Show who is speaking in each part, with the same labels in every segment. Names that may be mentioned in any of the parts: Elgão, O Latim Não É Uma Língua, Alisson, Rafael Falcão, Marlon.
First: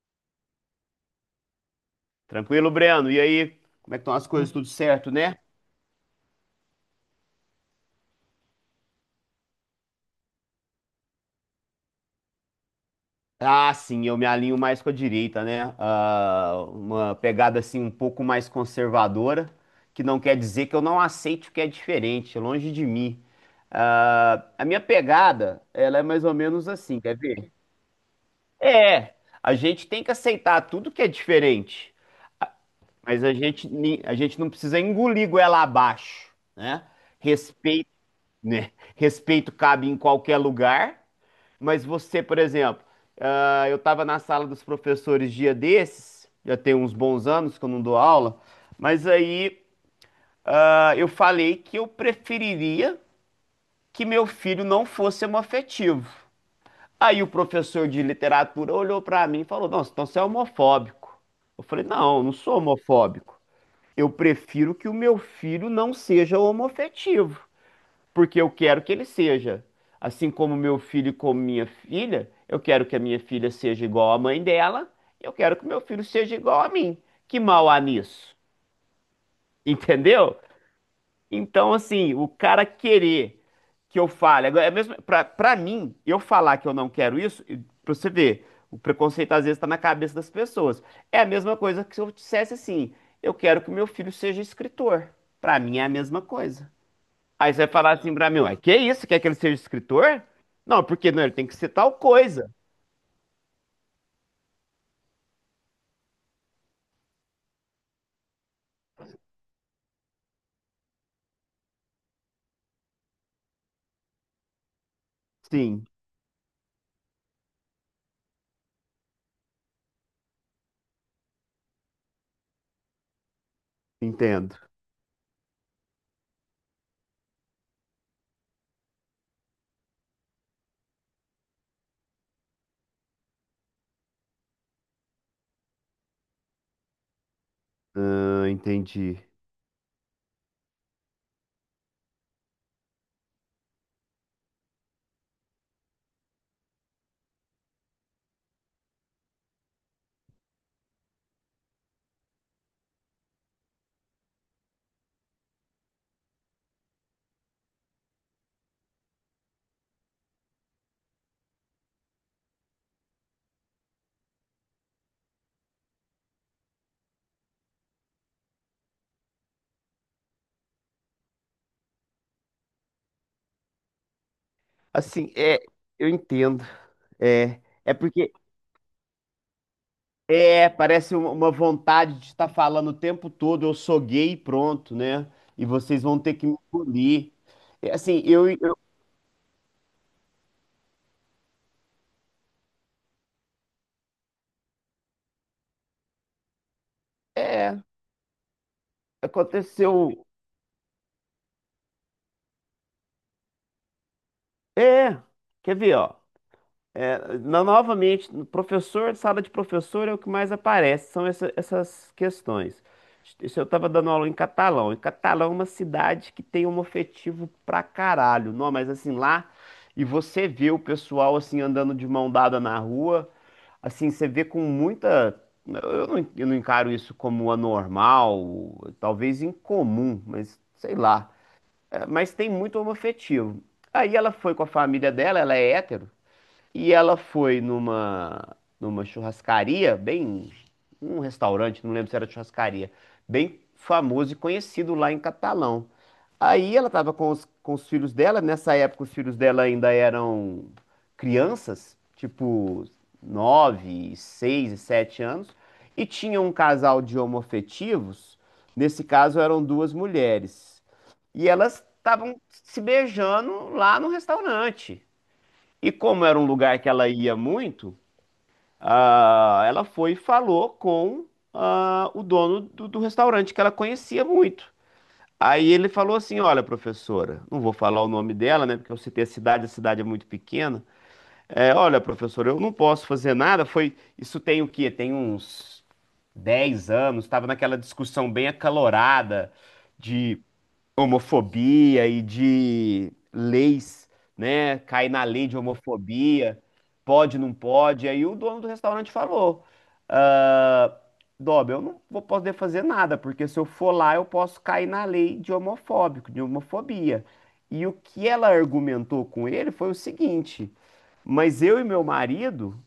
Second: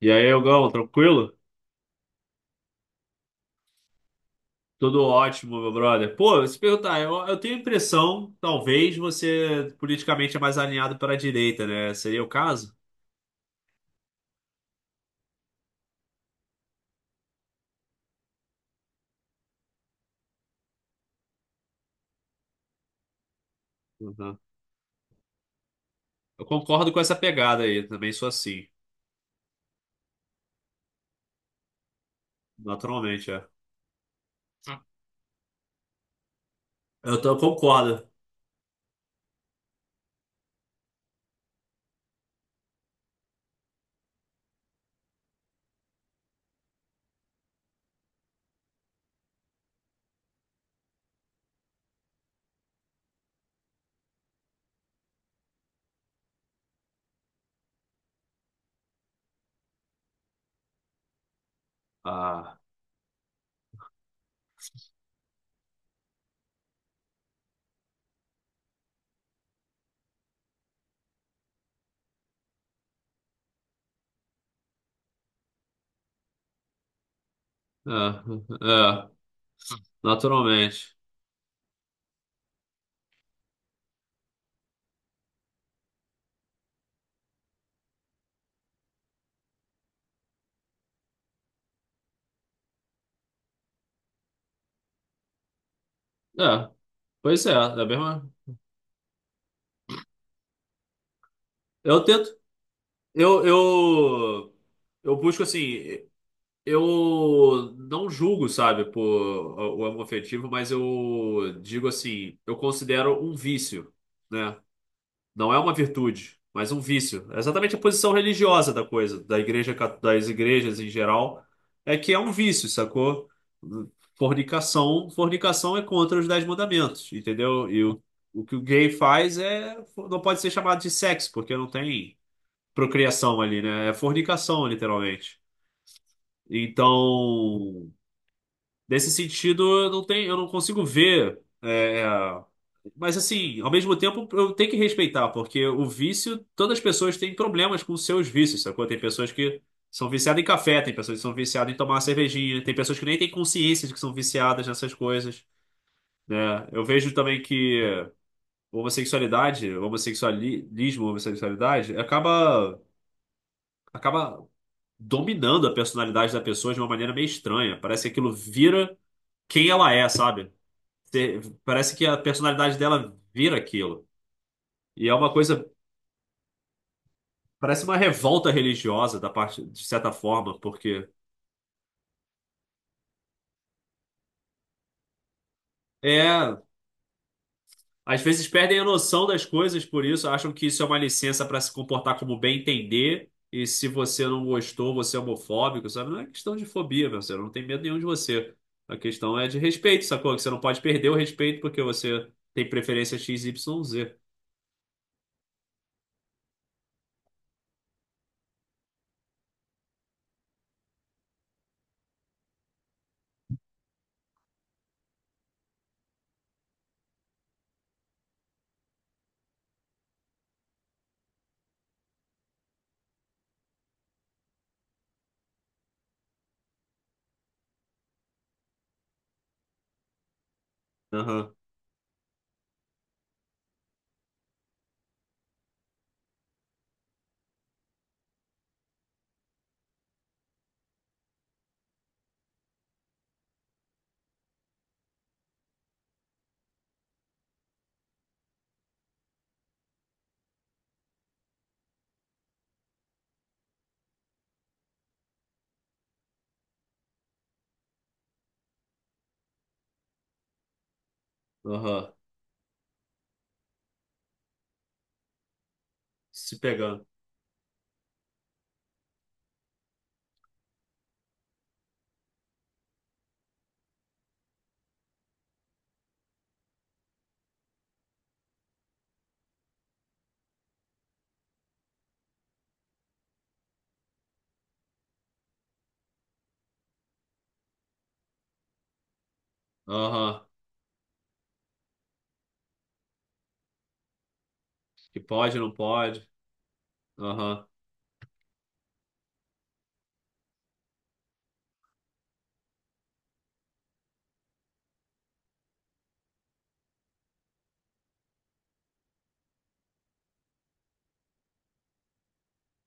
Speaker 1: E aí, Elgão, tranquilo?
Speaker 2: Tranquilo, Breno? E aí, como é que estão as coisas? Tudo
Speaker 1: Tudo
Speaker 2: certo, né?
Speaker 1: ótimo, meu brother. Pô, se perguntar, eu tenho a impressão, talvez você politicamente é mais alinhado para a direita, né? Seria o caso?
Speaker 2: Ah, sim, eu me alinho mais com a direita, né? Ah, uma pegada assim um pouco mais conservadora, que não quer dizer que eu não aceite o que é diferente, longe de mim.
Speaker 1: Uhum.
Speaker 2: Ah, a minha pegada, ela é mais ou
Speaker 1: Eu
Speaker 2: menos
Speaker 1: concordo com
Speaker 2: assim,
Speaker 1: essa
Speaker 2: quer ver?
Speaker 1: pegada aí, também sou assim,
Speaker 2: É, a gente tem que aceitar tudo que é diferente, mas
Speaker 1: naturalmente,
Speaker 2: a
Speaker 1: é.
Speaker 2: gente, ni- a gente não precisa engolir goela abaixo, né?
Speaker 1: Eu
Speaker 2: Respeito,
Speaker 1: concordo.
Speaker 2: né? Respeito cabe em qualquer lugar. Mas você, por exemplo, eu estava na sala dos professores dia desses, já tem uns bons anos que eu não dou aula, mas aí eu falei que eu preferiria que meu filho não fosse homoafetivo. Aí o professor de literatura olhou para mim e falou: Nossa, então você é homofóbico. Eu falei: Não, eu não sou
Speaker 1: Ah,
Speaker 2: homofóbico. Eu prefiro que o meu filho não seja homoafetivo porque eu quero que ele seja. Assim como meu filho e como minha filha, eu quero que a minha filha seja igual à mãe dela, eu quero que meu filho seja igual a mim. Que mal há
Speaker 1: é,
Speaker 2: nisso?
Speaker 1: é,
Speaker 2: Entendeu?
Speaker 1: naturalmente.
Speaker 2: Então, assim, o cara querer que eu fale, agora, é mesmo pra mim, eu falar que eu não quero isso, e pra você ver, o preconceito às vezes tá na cabeça das pessoas. É a mesma coisa que se eu dissesse assim, eu quero que meu filho seja escritor. Pra mim é a mesma
Speaker 1: É,
Speaker 2: coisa.
Speaker 1: pois é,
Speaker 2: Aí
Speaker 1: é
Speaker 2: você vai
Speaker 1: a
Speaker 2: falar assim
Speaker 1: mesma.
Speaker 2: pra mim, ué, que isso? Quer que ele seja escritor? Não, porque não, ele tem que ser tal
Speaker 1: Eu tento,
Speaker 2: coisa.
Speaker 1: eu, eu, eu busco assim. Eu não julgo, sabe, por o homoafetivo, mas eu digo assim, eu considero um vício, né? Não é uma
Speaker 2: Sim,
Speaker 1: virtude, mas um vício. É exatamente a posição religiosa da coisa, da igreja, das igrejas em geral, é que é um vício, sacou?
Speaker 2: entendo.
Speaker 1: Fornicação, fornicação é contra os dez mandamentos, entendeu? E o que o gay faz é não pode ser chamado de sexo, porque não tem procriação ali, né? É fornicação, literalmente. Então,
Speaker 2: Ah,
Speaker 1: nesse
Speaker 2: entendi.
Speaker 1: sentido, eu não tenho, eu não consigo ver. É, é, mas assim, ao mesmo tempo, eu tenho que respeitar, porque o vício, todas as pessoas têm problemas com os seus vícios, sacou? Tem pessoas que são viciadas em café, tem pessoas que são viciadas em tomar uma cervejinha, tem pessoas que nem têm consciência de que são viciadas nessas coisas, né? Eu vejo também que homossexualidade, homossexualismo, homossexualidade, acaba dominando a personalidade da pessoa de uma maneira meio estranha. Parece que aquilo vira quem ela é, sabe? Te- Parece que a personalidade dela vira aquilo. E é uma
Speaker 2: Assim, é,
Speaker 1: coisa,
Speaker 2: eu entendo. É,
Speaker 1: parece
Speaker 2: é
Speaker 1: uma
Speaker 2: porque
Speaker 1: revolta religiosa da parte, de certa forma,
Speaker 2: é,
Speaker 1: porque
Speaker 2: parece uma vontade de estar falando o tempo todo, eu sou gay e pronto, né? E vocês vão ter que me
Speaker 1: é,
Speaker 2: engolir. É, assim,
Speaker 1: às vezes perdem a noção das coisas por isso, acham que isso é uma licença para se comportar como bem entender, e se você não gostou, você é homofóbico, sabe? Não é questão de fobia, meu, você não tem
Speaker 2: é,
Speaker 1: medo nenhum de você. A questão é de respeito,
Speaker 2: aconteceu.
Speaker 1: sacou? Que você não pode perder o respeito porque você tem preferência XYZ.
Speaker 2: É, quer ver, ó? É, novamente, no professor, sala de professor é o que mais aparece, são essas questões. Isso eu estava dando aula em Catalão. E Catalão é uma cidade que tem homoafetivo pra caralho. Não, mas assim, lá, e você vê o pessoal assim andando de mão dada na rua, assim, você vê com muita. Eu não encaro isso como anormal, talvez incomum, mas sei lá.
Speaker 1: Aham,
Speaker 2: É, mas tem muito homoafetivo. Aí ela foi com a família dela, ela é hétero. E ela foi numa churrascaria, bem, um restaurante, não lembro se era churrascaria, bem famoso e conhecido lá em Catalão. Aí ela estava com os filhos dela, nessa época os filhos dela ainda eram crianças, tipo 9 6 e 7 anos, e tinha um casal de homoafetivos, nesse caso eram duas mulheres. E elas
Speaker 1: aham.
Speaker 2: estavam se beijando lá no restaurante. E como era um
Speaker 1: Se
Speaker 2: lugar que
Speaker 1: pegando.
Speaker 2: ela ia muito, ela foi e falou com o dono do restaurante, que ela conhecia muito. Aí ele falou assim: Olha, professora, não vou falar o nome dela, né? Porque eu citei a cidade é muito pequena. É, olha, professora, eu não posso fazer nada. Foi, isso tem o quê? Tem uns 10 anos, estava naquela discussão bem acalorada de
Speaker 1: Aham.
Speaker 2: homofobia e de leis, né? Cai
Speaker 1: Que
Speaker 2: na lei de
Speaker 1: pode, não pode.
Speaker 2: homofobia, pode, não
Speaker 1: Aham.
Speaker 2: pode. Aí o dono do restaurante falou: ah, Dob, eu não vou poder fazer nada, porque se eu for lá, eu posso cair na lei de homofóbico, de homofobia. E o que ela argumentou com ele foi o seguinte: mas eu e meu marido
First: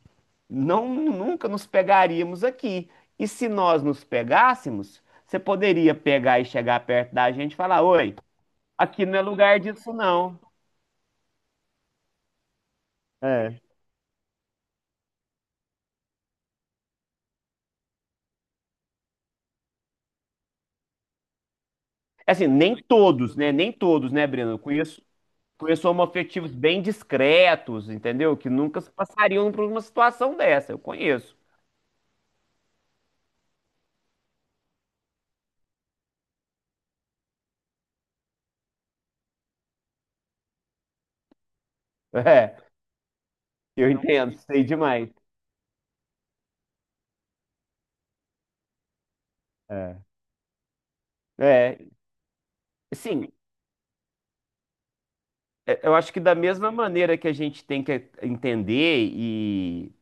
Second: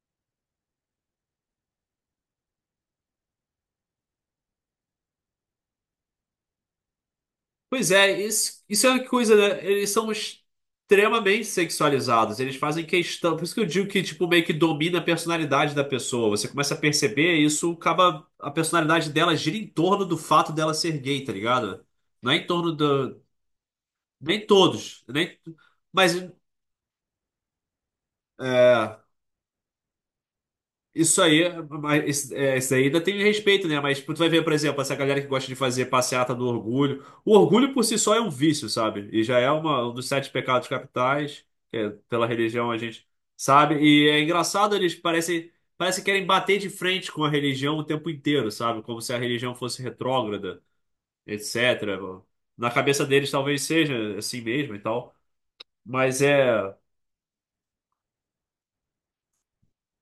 Speaker 2: não nunca nos pegaríamos aqui. E se nós nos pegássemos, você poderia pegar e chegar perto da gente e falar:
Speaker 1: Pois
Speaker 2: Oi,
Speaker 1: é, isso é uma
Speaker 2: aqui não é
Speaker 1: coisa,
Speaker 2: lugar
Speaker 1: né? Eles
Speaker 2: disso,
Speaker 1: são
Speaker 2: não.
Speaker 1: extremamente sexualizados. Eles fazem questão. Por isso que
Speaker 2: É.
Speaker 1: eu digo que, tipo, meio que domina a personalidade da pessoa. Você começa a perceber isso, acaba. A personalidade dela gira em torno do fato dela ser gay, tá ligado? Não é em
Speaker 2: Assim,
Speaker 1: torno
Speaker 2: nem
Speaker 1: do.
Speaker 2: todos, né? Nem todos, né,
Speaker 1: Nem
Speaker 2: Breno? Eu conheço,
Speaker 1: todos. Nem...
Speaker 2: conheço
Speaker 1: Mas.
Speaker 2: homoafetivos bem discretos, entendeu? Que nunca se
Speaker 1: É.
Speaker 2: passariam por uma situação dessa. Eu
Speaker 1: Isso
Speaker 2: conheço.
Speaker 1: aí, mas isso, é, isso aí ainda tem respeito, né? Mas tipo, tu vai ver, por exemplo, essa galera que gosta de fazer passeata do orgulho. O orgulho por si só é um vício, sabe? E já é um dos sete pecados capitais, que é, pela
Speaker 2: É,
Speaker 1: religião a gente sabe.
Speaker 2: eu
Speaker 1: E é
Speaker 2: entendo, sei
Speaker 1: engraçado, eles
Speaker 2: demais.
Speaker 1: parecem, parecem que querem bater de frente com a religião o tempo inteiro, sabe? Como se a religião fosse
Speaker 2: É.
Speaker 1: retrógrada,
Speaker 2: É,
Speaker 1: etc. Na cabeça
Speaker 2: sim,
Speaker 1: deles talvez seja assim mesmo e tal.
Speaker 2: é, eu acho que
Speaker 1: Mas
Speaker 2: da mesma
Speaker 1: é.
Speaker 2: maneira que a gente tem que entender e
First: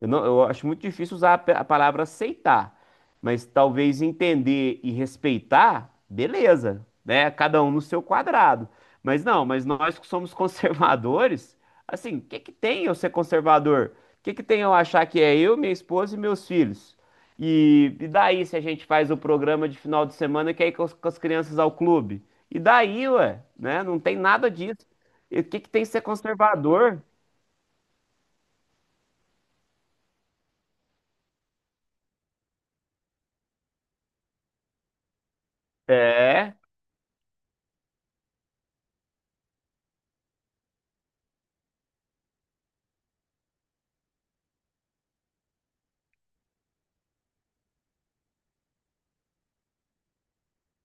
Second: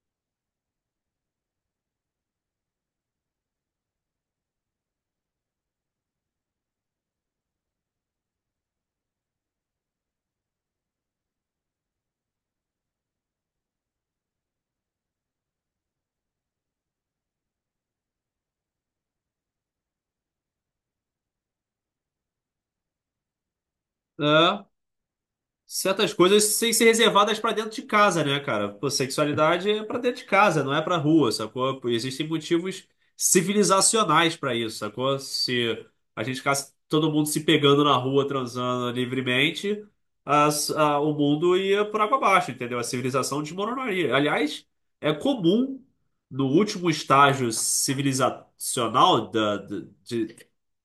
Speaker 2: eu não, eu acho muito difícil usar a palavra aceitar, mas talvez entender e respeitar, beleza, né? Cada um no seu quadrado. Mas não, mas nós que somos conservadores, assim, o que que tem eu ser conservador? O que que tem eu achar que é eu, minha esposa e meus filhos? E daí se a gente faz o programa de final de semana que é ir com as crianças ao clube? E daí, ué, né? Não tem nada
Speaker 1: É.
Speaker 2: disso. E o que que tem ser
Speaker 1: Certas coisas têm que ser
Speaker 2: conservador?
Speaker 1: reservadas pra dentro de casa, né, cara? Pô, sexualidade é pra dentro de casa, não é pra rua, sacou? Pô, existem motivos civilizacionais pra isso, sacou? Se a gente
Speaker 2: É.
Speaker 1: ficasse todo mundo se pegando na rua, transando livremente, o mundo ia por água abaixo, entendeu? A civilização desmoronaria. Aliás, é comum no último estágio civilizacional da, da- de-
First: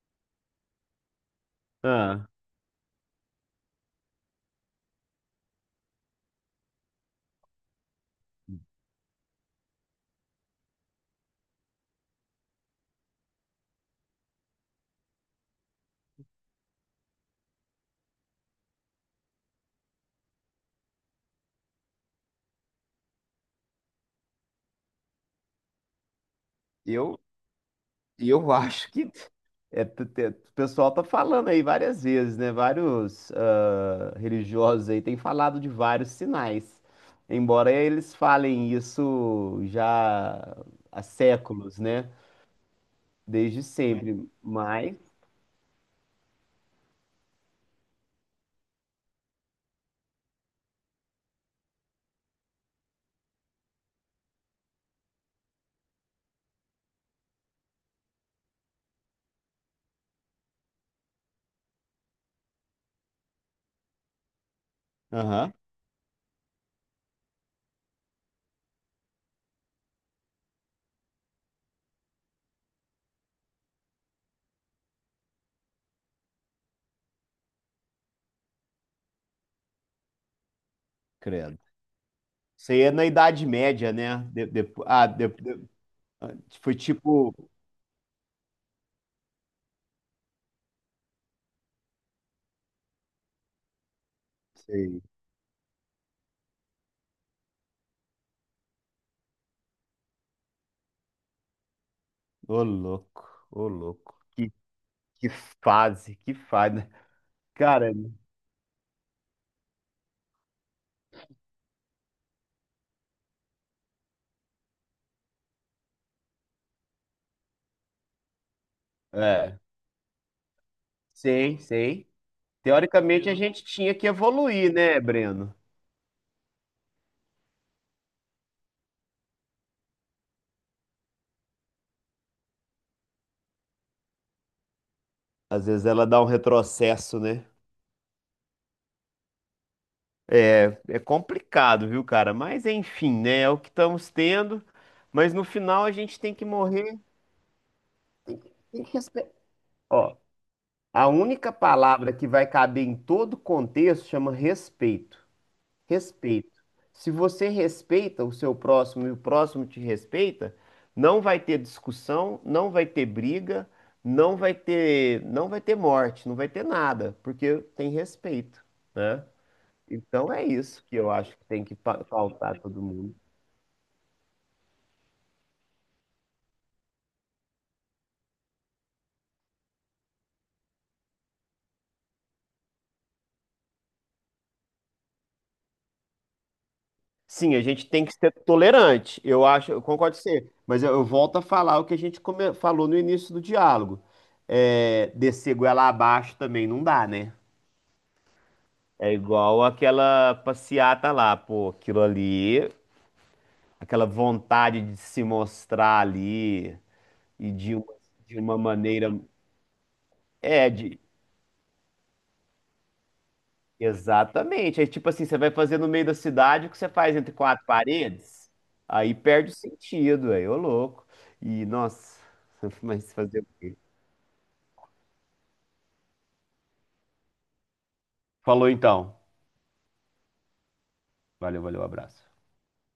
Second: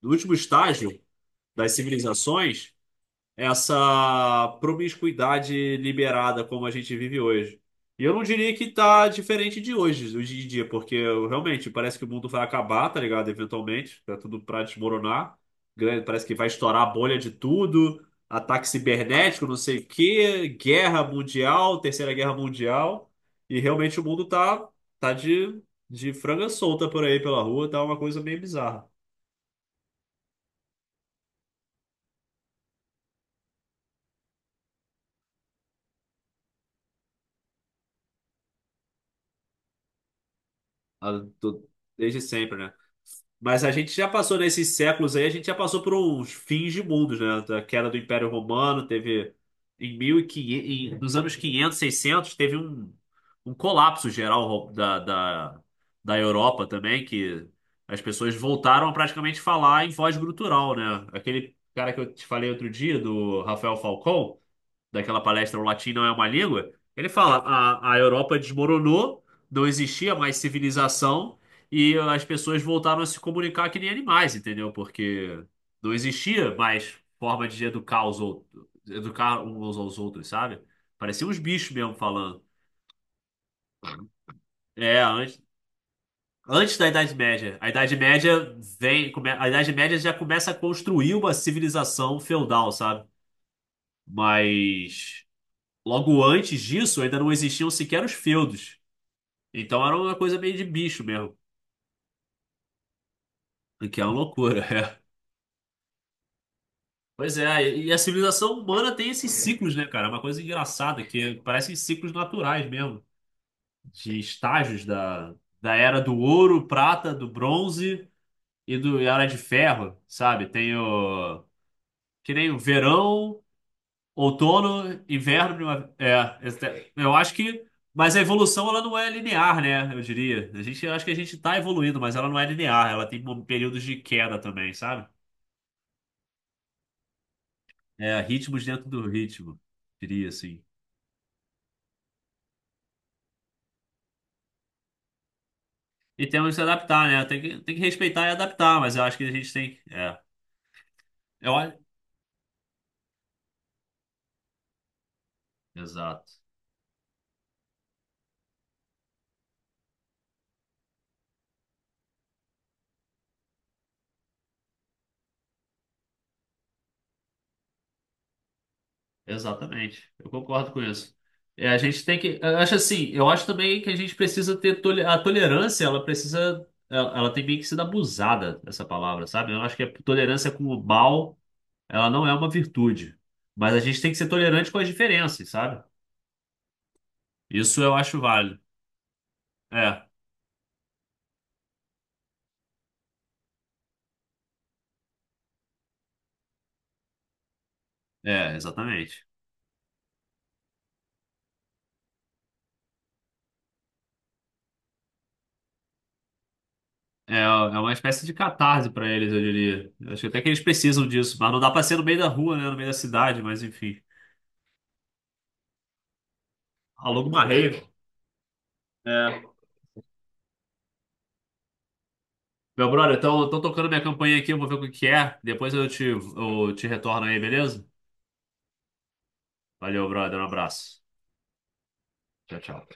Speaker 1: no último estágio das
Speaker 2: Ah.
Speaker 1: civilizações essa promiscuidade liberada como a gente vive hoje. E eu não diria que tá diferente de hoje, hoje em dia, porque eu, realmente parece que o mundo vai acabar, tá ligado? Eventualmente, tá tudo pra desmoronar. Parece que vai estourar a bolha de tudo, ataque cibernético, não sei o quê, guerra mundial, terceira guerra mundial. E realmente o mundo tá de franga solta por aí
Speaker 2: Eu
Speaker 1: pela rua, tá uma coisa
Speaker 2: E
Speaker 1: meio
Speaker 2: eu
Speaker 1: bizarra.
Speaker 2: acho que é, o pessoal tá falando aí várias vezes, né? Vários religiosos aí têm falado de vários sinais. Embora eles falem isso já há
Speaker 1: Ah, do-
Speaker 2: séculos, né?
Speaker 1: Desde sempre, né?
Speaker 2: Desde
Speaker 1: Mas a gente já
Speaker 2: sempre.
Speaker 1: passou nesses
Speaker 2: Mas.
Speaker 1: séculos aí, a gente já passou por uns fins de mundos, né? Da queda do Império Romano, teve em 1500, nos anos 500 600 teve um colapso geral da Europa também, que as pessoas voltaram a praticamente falar em voz gutural, né? Aquele cara que eu te falei outro dia, do Rafael Falcão, daquela
Speaker 2: Aham,
Speaker 1: palestra O Latim Não É Uma Língua, ele fala: a Europa desmoronou, não existia mais civilização. E as pessoas voltaram a se comunicar que nem animais, entendeu? Porque não existia mais forma de educar os outros, educar uns aos outros, sabe? Pareciam uns
Speaker 2: credo.
Speaker 1: bichos mesmo falando.
Speaker 2: Isso aí é na Idade Média, né?
Speaker 1: É, antes,
Speaker 2: Ah, foi
Speaker 1: antes da Idade
Speaker 2: tipo.
Speaker 1: Média. A Idade Média já começa a construir uma civilização feudal, sabe?
Speaker 2: Sei.
Speaker 1: Mas logo antes disso ainda não existiam sequer os feudos. Então era uma coisa meio de bicho mesmo,
Speaker 2: Ô, louco, ô,
Speaker 1: o que é uma
Speaker 2: louco. Que,
Speaker 1: loucura.
Speaker 2: que fase, que fase.
Speaker 1: Pois é, e
Speaker 2: Cara,
Speaker 1: a civilização humana tem esses ciclos, né, cara? É uma coisa engraçada, que parecem ciclos naturais mesmo, de estágios da era do ouro, prata, do bronze e a era de
Speaker 2: é.
Speaker 1: ferro, sabe? Tem o.
Speaker 2: Sei, sei.
Speaker 1: Que nem o
Speaker 2: Teoricamente a
Speaker 1: verão,
Speaker 2: gente tinha que evoluir, né,
Speaker 1: outono,
Speaker 2: Breno?
Speaker 1: inverno, primavera. É, eu acho que. Mas a evolução, ela não é linear, né? Eu diria. A gente, eu acho que a gente tá evoluindo, mas ela não é linear. Ela tem períodos de queda também, sabe?
Speaker 2: Às vezes ela dá um retrocesso, né?
Speaker 1: É, ritmos dentro do ritmo, diria assim.
Speaker 2: É complicado, viu, cara? Mas enfim, né? É o que estamos tendo. Mas no final a gente
Speaker 1: E
Speaker 2: tem que
Speaker 1: temos que se
Speaker 2: morrer.
Speaker 1: adaptar, né? Tem que respeitar e adaptar,
Speaker 2: Tem que
Speaker 1: mas eu acho que a
Speaker 2: respeitar.
Speaker 1: gente tem. É.
Speaker 2: Ó, a única
Speaker 1: Eu, acho-
Speaker 2: palavra que vai caber em todo contexto chama respeito.
Speaker 1: Exato.
Speaker 2: Respeito. Se você respeita o seu próximo e o próximo te respeita, não vai ter discussão, não vai ter briga, não vai ter morte, não vai ter nada, porque tem respeito, né?
Speaker 1: Exatamente. Eu
Speaker 2: Então é
Speaker 1: concordo com
Speaker 2: isso que eu
Speaker 1: isso.
Speaker 2: acho que tem
Speaker 1: É,
Speaker 2: que
Speaker 1: a
Speaker 2: pa-
Speaker 1: gente tem que. Eu
Speaker 2: pautar
Speaker 1: acho
Speaker 2: todo
Speaker 1: assim,
Speaker 2: mundo.
Speaker 1: eu acho também que a gente precisa ter. A tolerância, ela precisa. Ela tem meio que sido abusada, essa palavra, sabe? Eu acho que a tolerância com o mal, ela não é uma virtude. Mas a gente tem que ser tolerante com as diferenças, sabe?
Speaker 2: Sim, a
Speaker 1: Isso
Speaker 2: gente
Speaker 1: eu
Speaker 2: tem que
Speaker 1: acho
Speaker 2: ser
Speaker 1: válido.
Speaker 2: tolerante. Eu acho, eu
Speaker 1: É,
Speaker 2: concordo com você, mas eu volto a falar o que a gente falou no início do diálogo. É, descer goela abaixo também não dá, né?
Speaker 1: é,
Speaker 2: É
Speaker 1: exatamente.
Speaker 2: igual aquela passeata lá, pô, aquilo ali, aquela vontade de se mostrar ali
Speaker 1: É, é
Speaker 2: e de
Speaker 1: uma
Speaker 2: uma,
Speaker 1: espécie de
Speaker 2: de uma
Speaker 1: catarse para
Speaker 2: maneira.
Speaker 1: eles, eu diria. Eu acho que até que eles
Speaker 2: É,
Speaker 1: precisam disso, mas não dá pra ser no meio da rua, né? No meio da cidade, mas enfim.
Speaker 2: exatamente. É tipo assim, você vai fazer no meio da cidade o que você faz
Speaker 1: Alô,
Speaker 2: entre
Speaker 1: uma
Speaker 2: quatro
Speaker 1: rave.
Speaker 2: paredes, aí
Speaker 1: É.
Speaker 2: perde o sentido, aí, ô louco. E, nossa,
Speaker 1: Meu
Speaker 2: mas
Speaker 1: brother,
Speaker 2: fazer o
Speaker 1: estão
Speaker 2: quê?
Speaker 1: tocando minha campainha aqui, eu vou ver o que que é. Depois eu te retorno aí, beleza?
Speaker 2: Falou então.
Speaker 1: Valeu, brother, um abraço.
Speaker 2: Valeu, valeu, abraço.
Speaker 1: Tchau, tchau.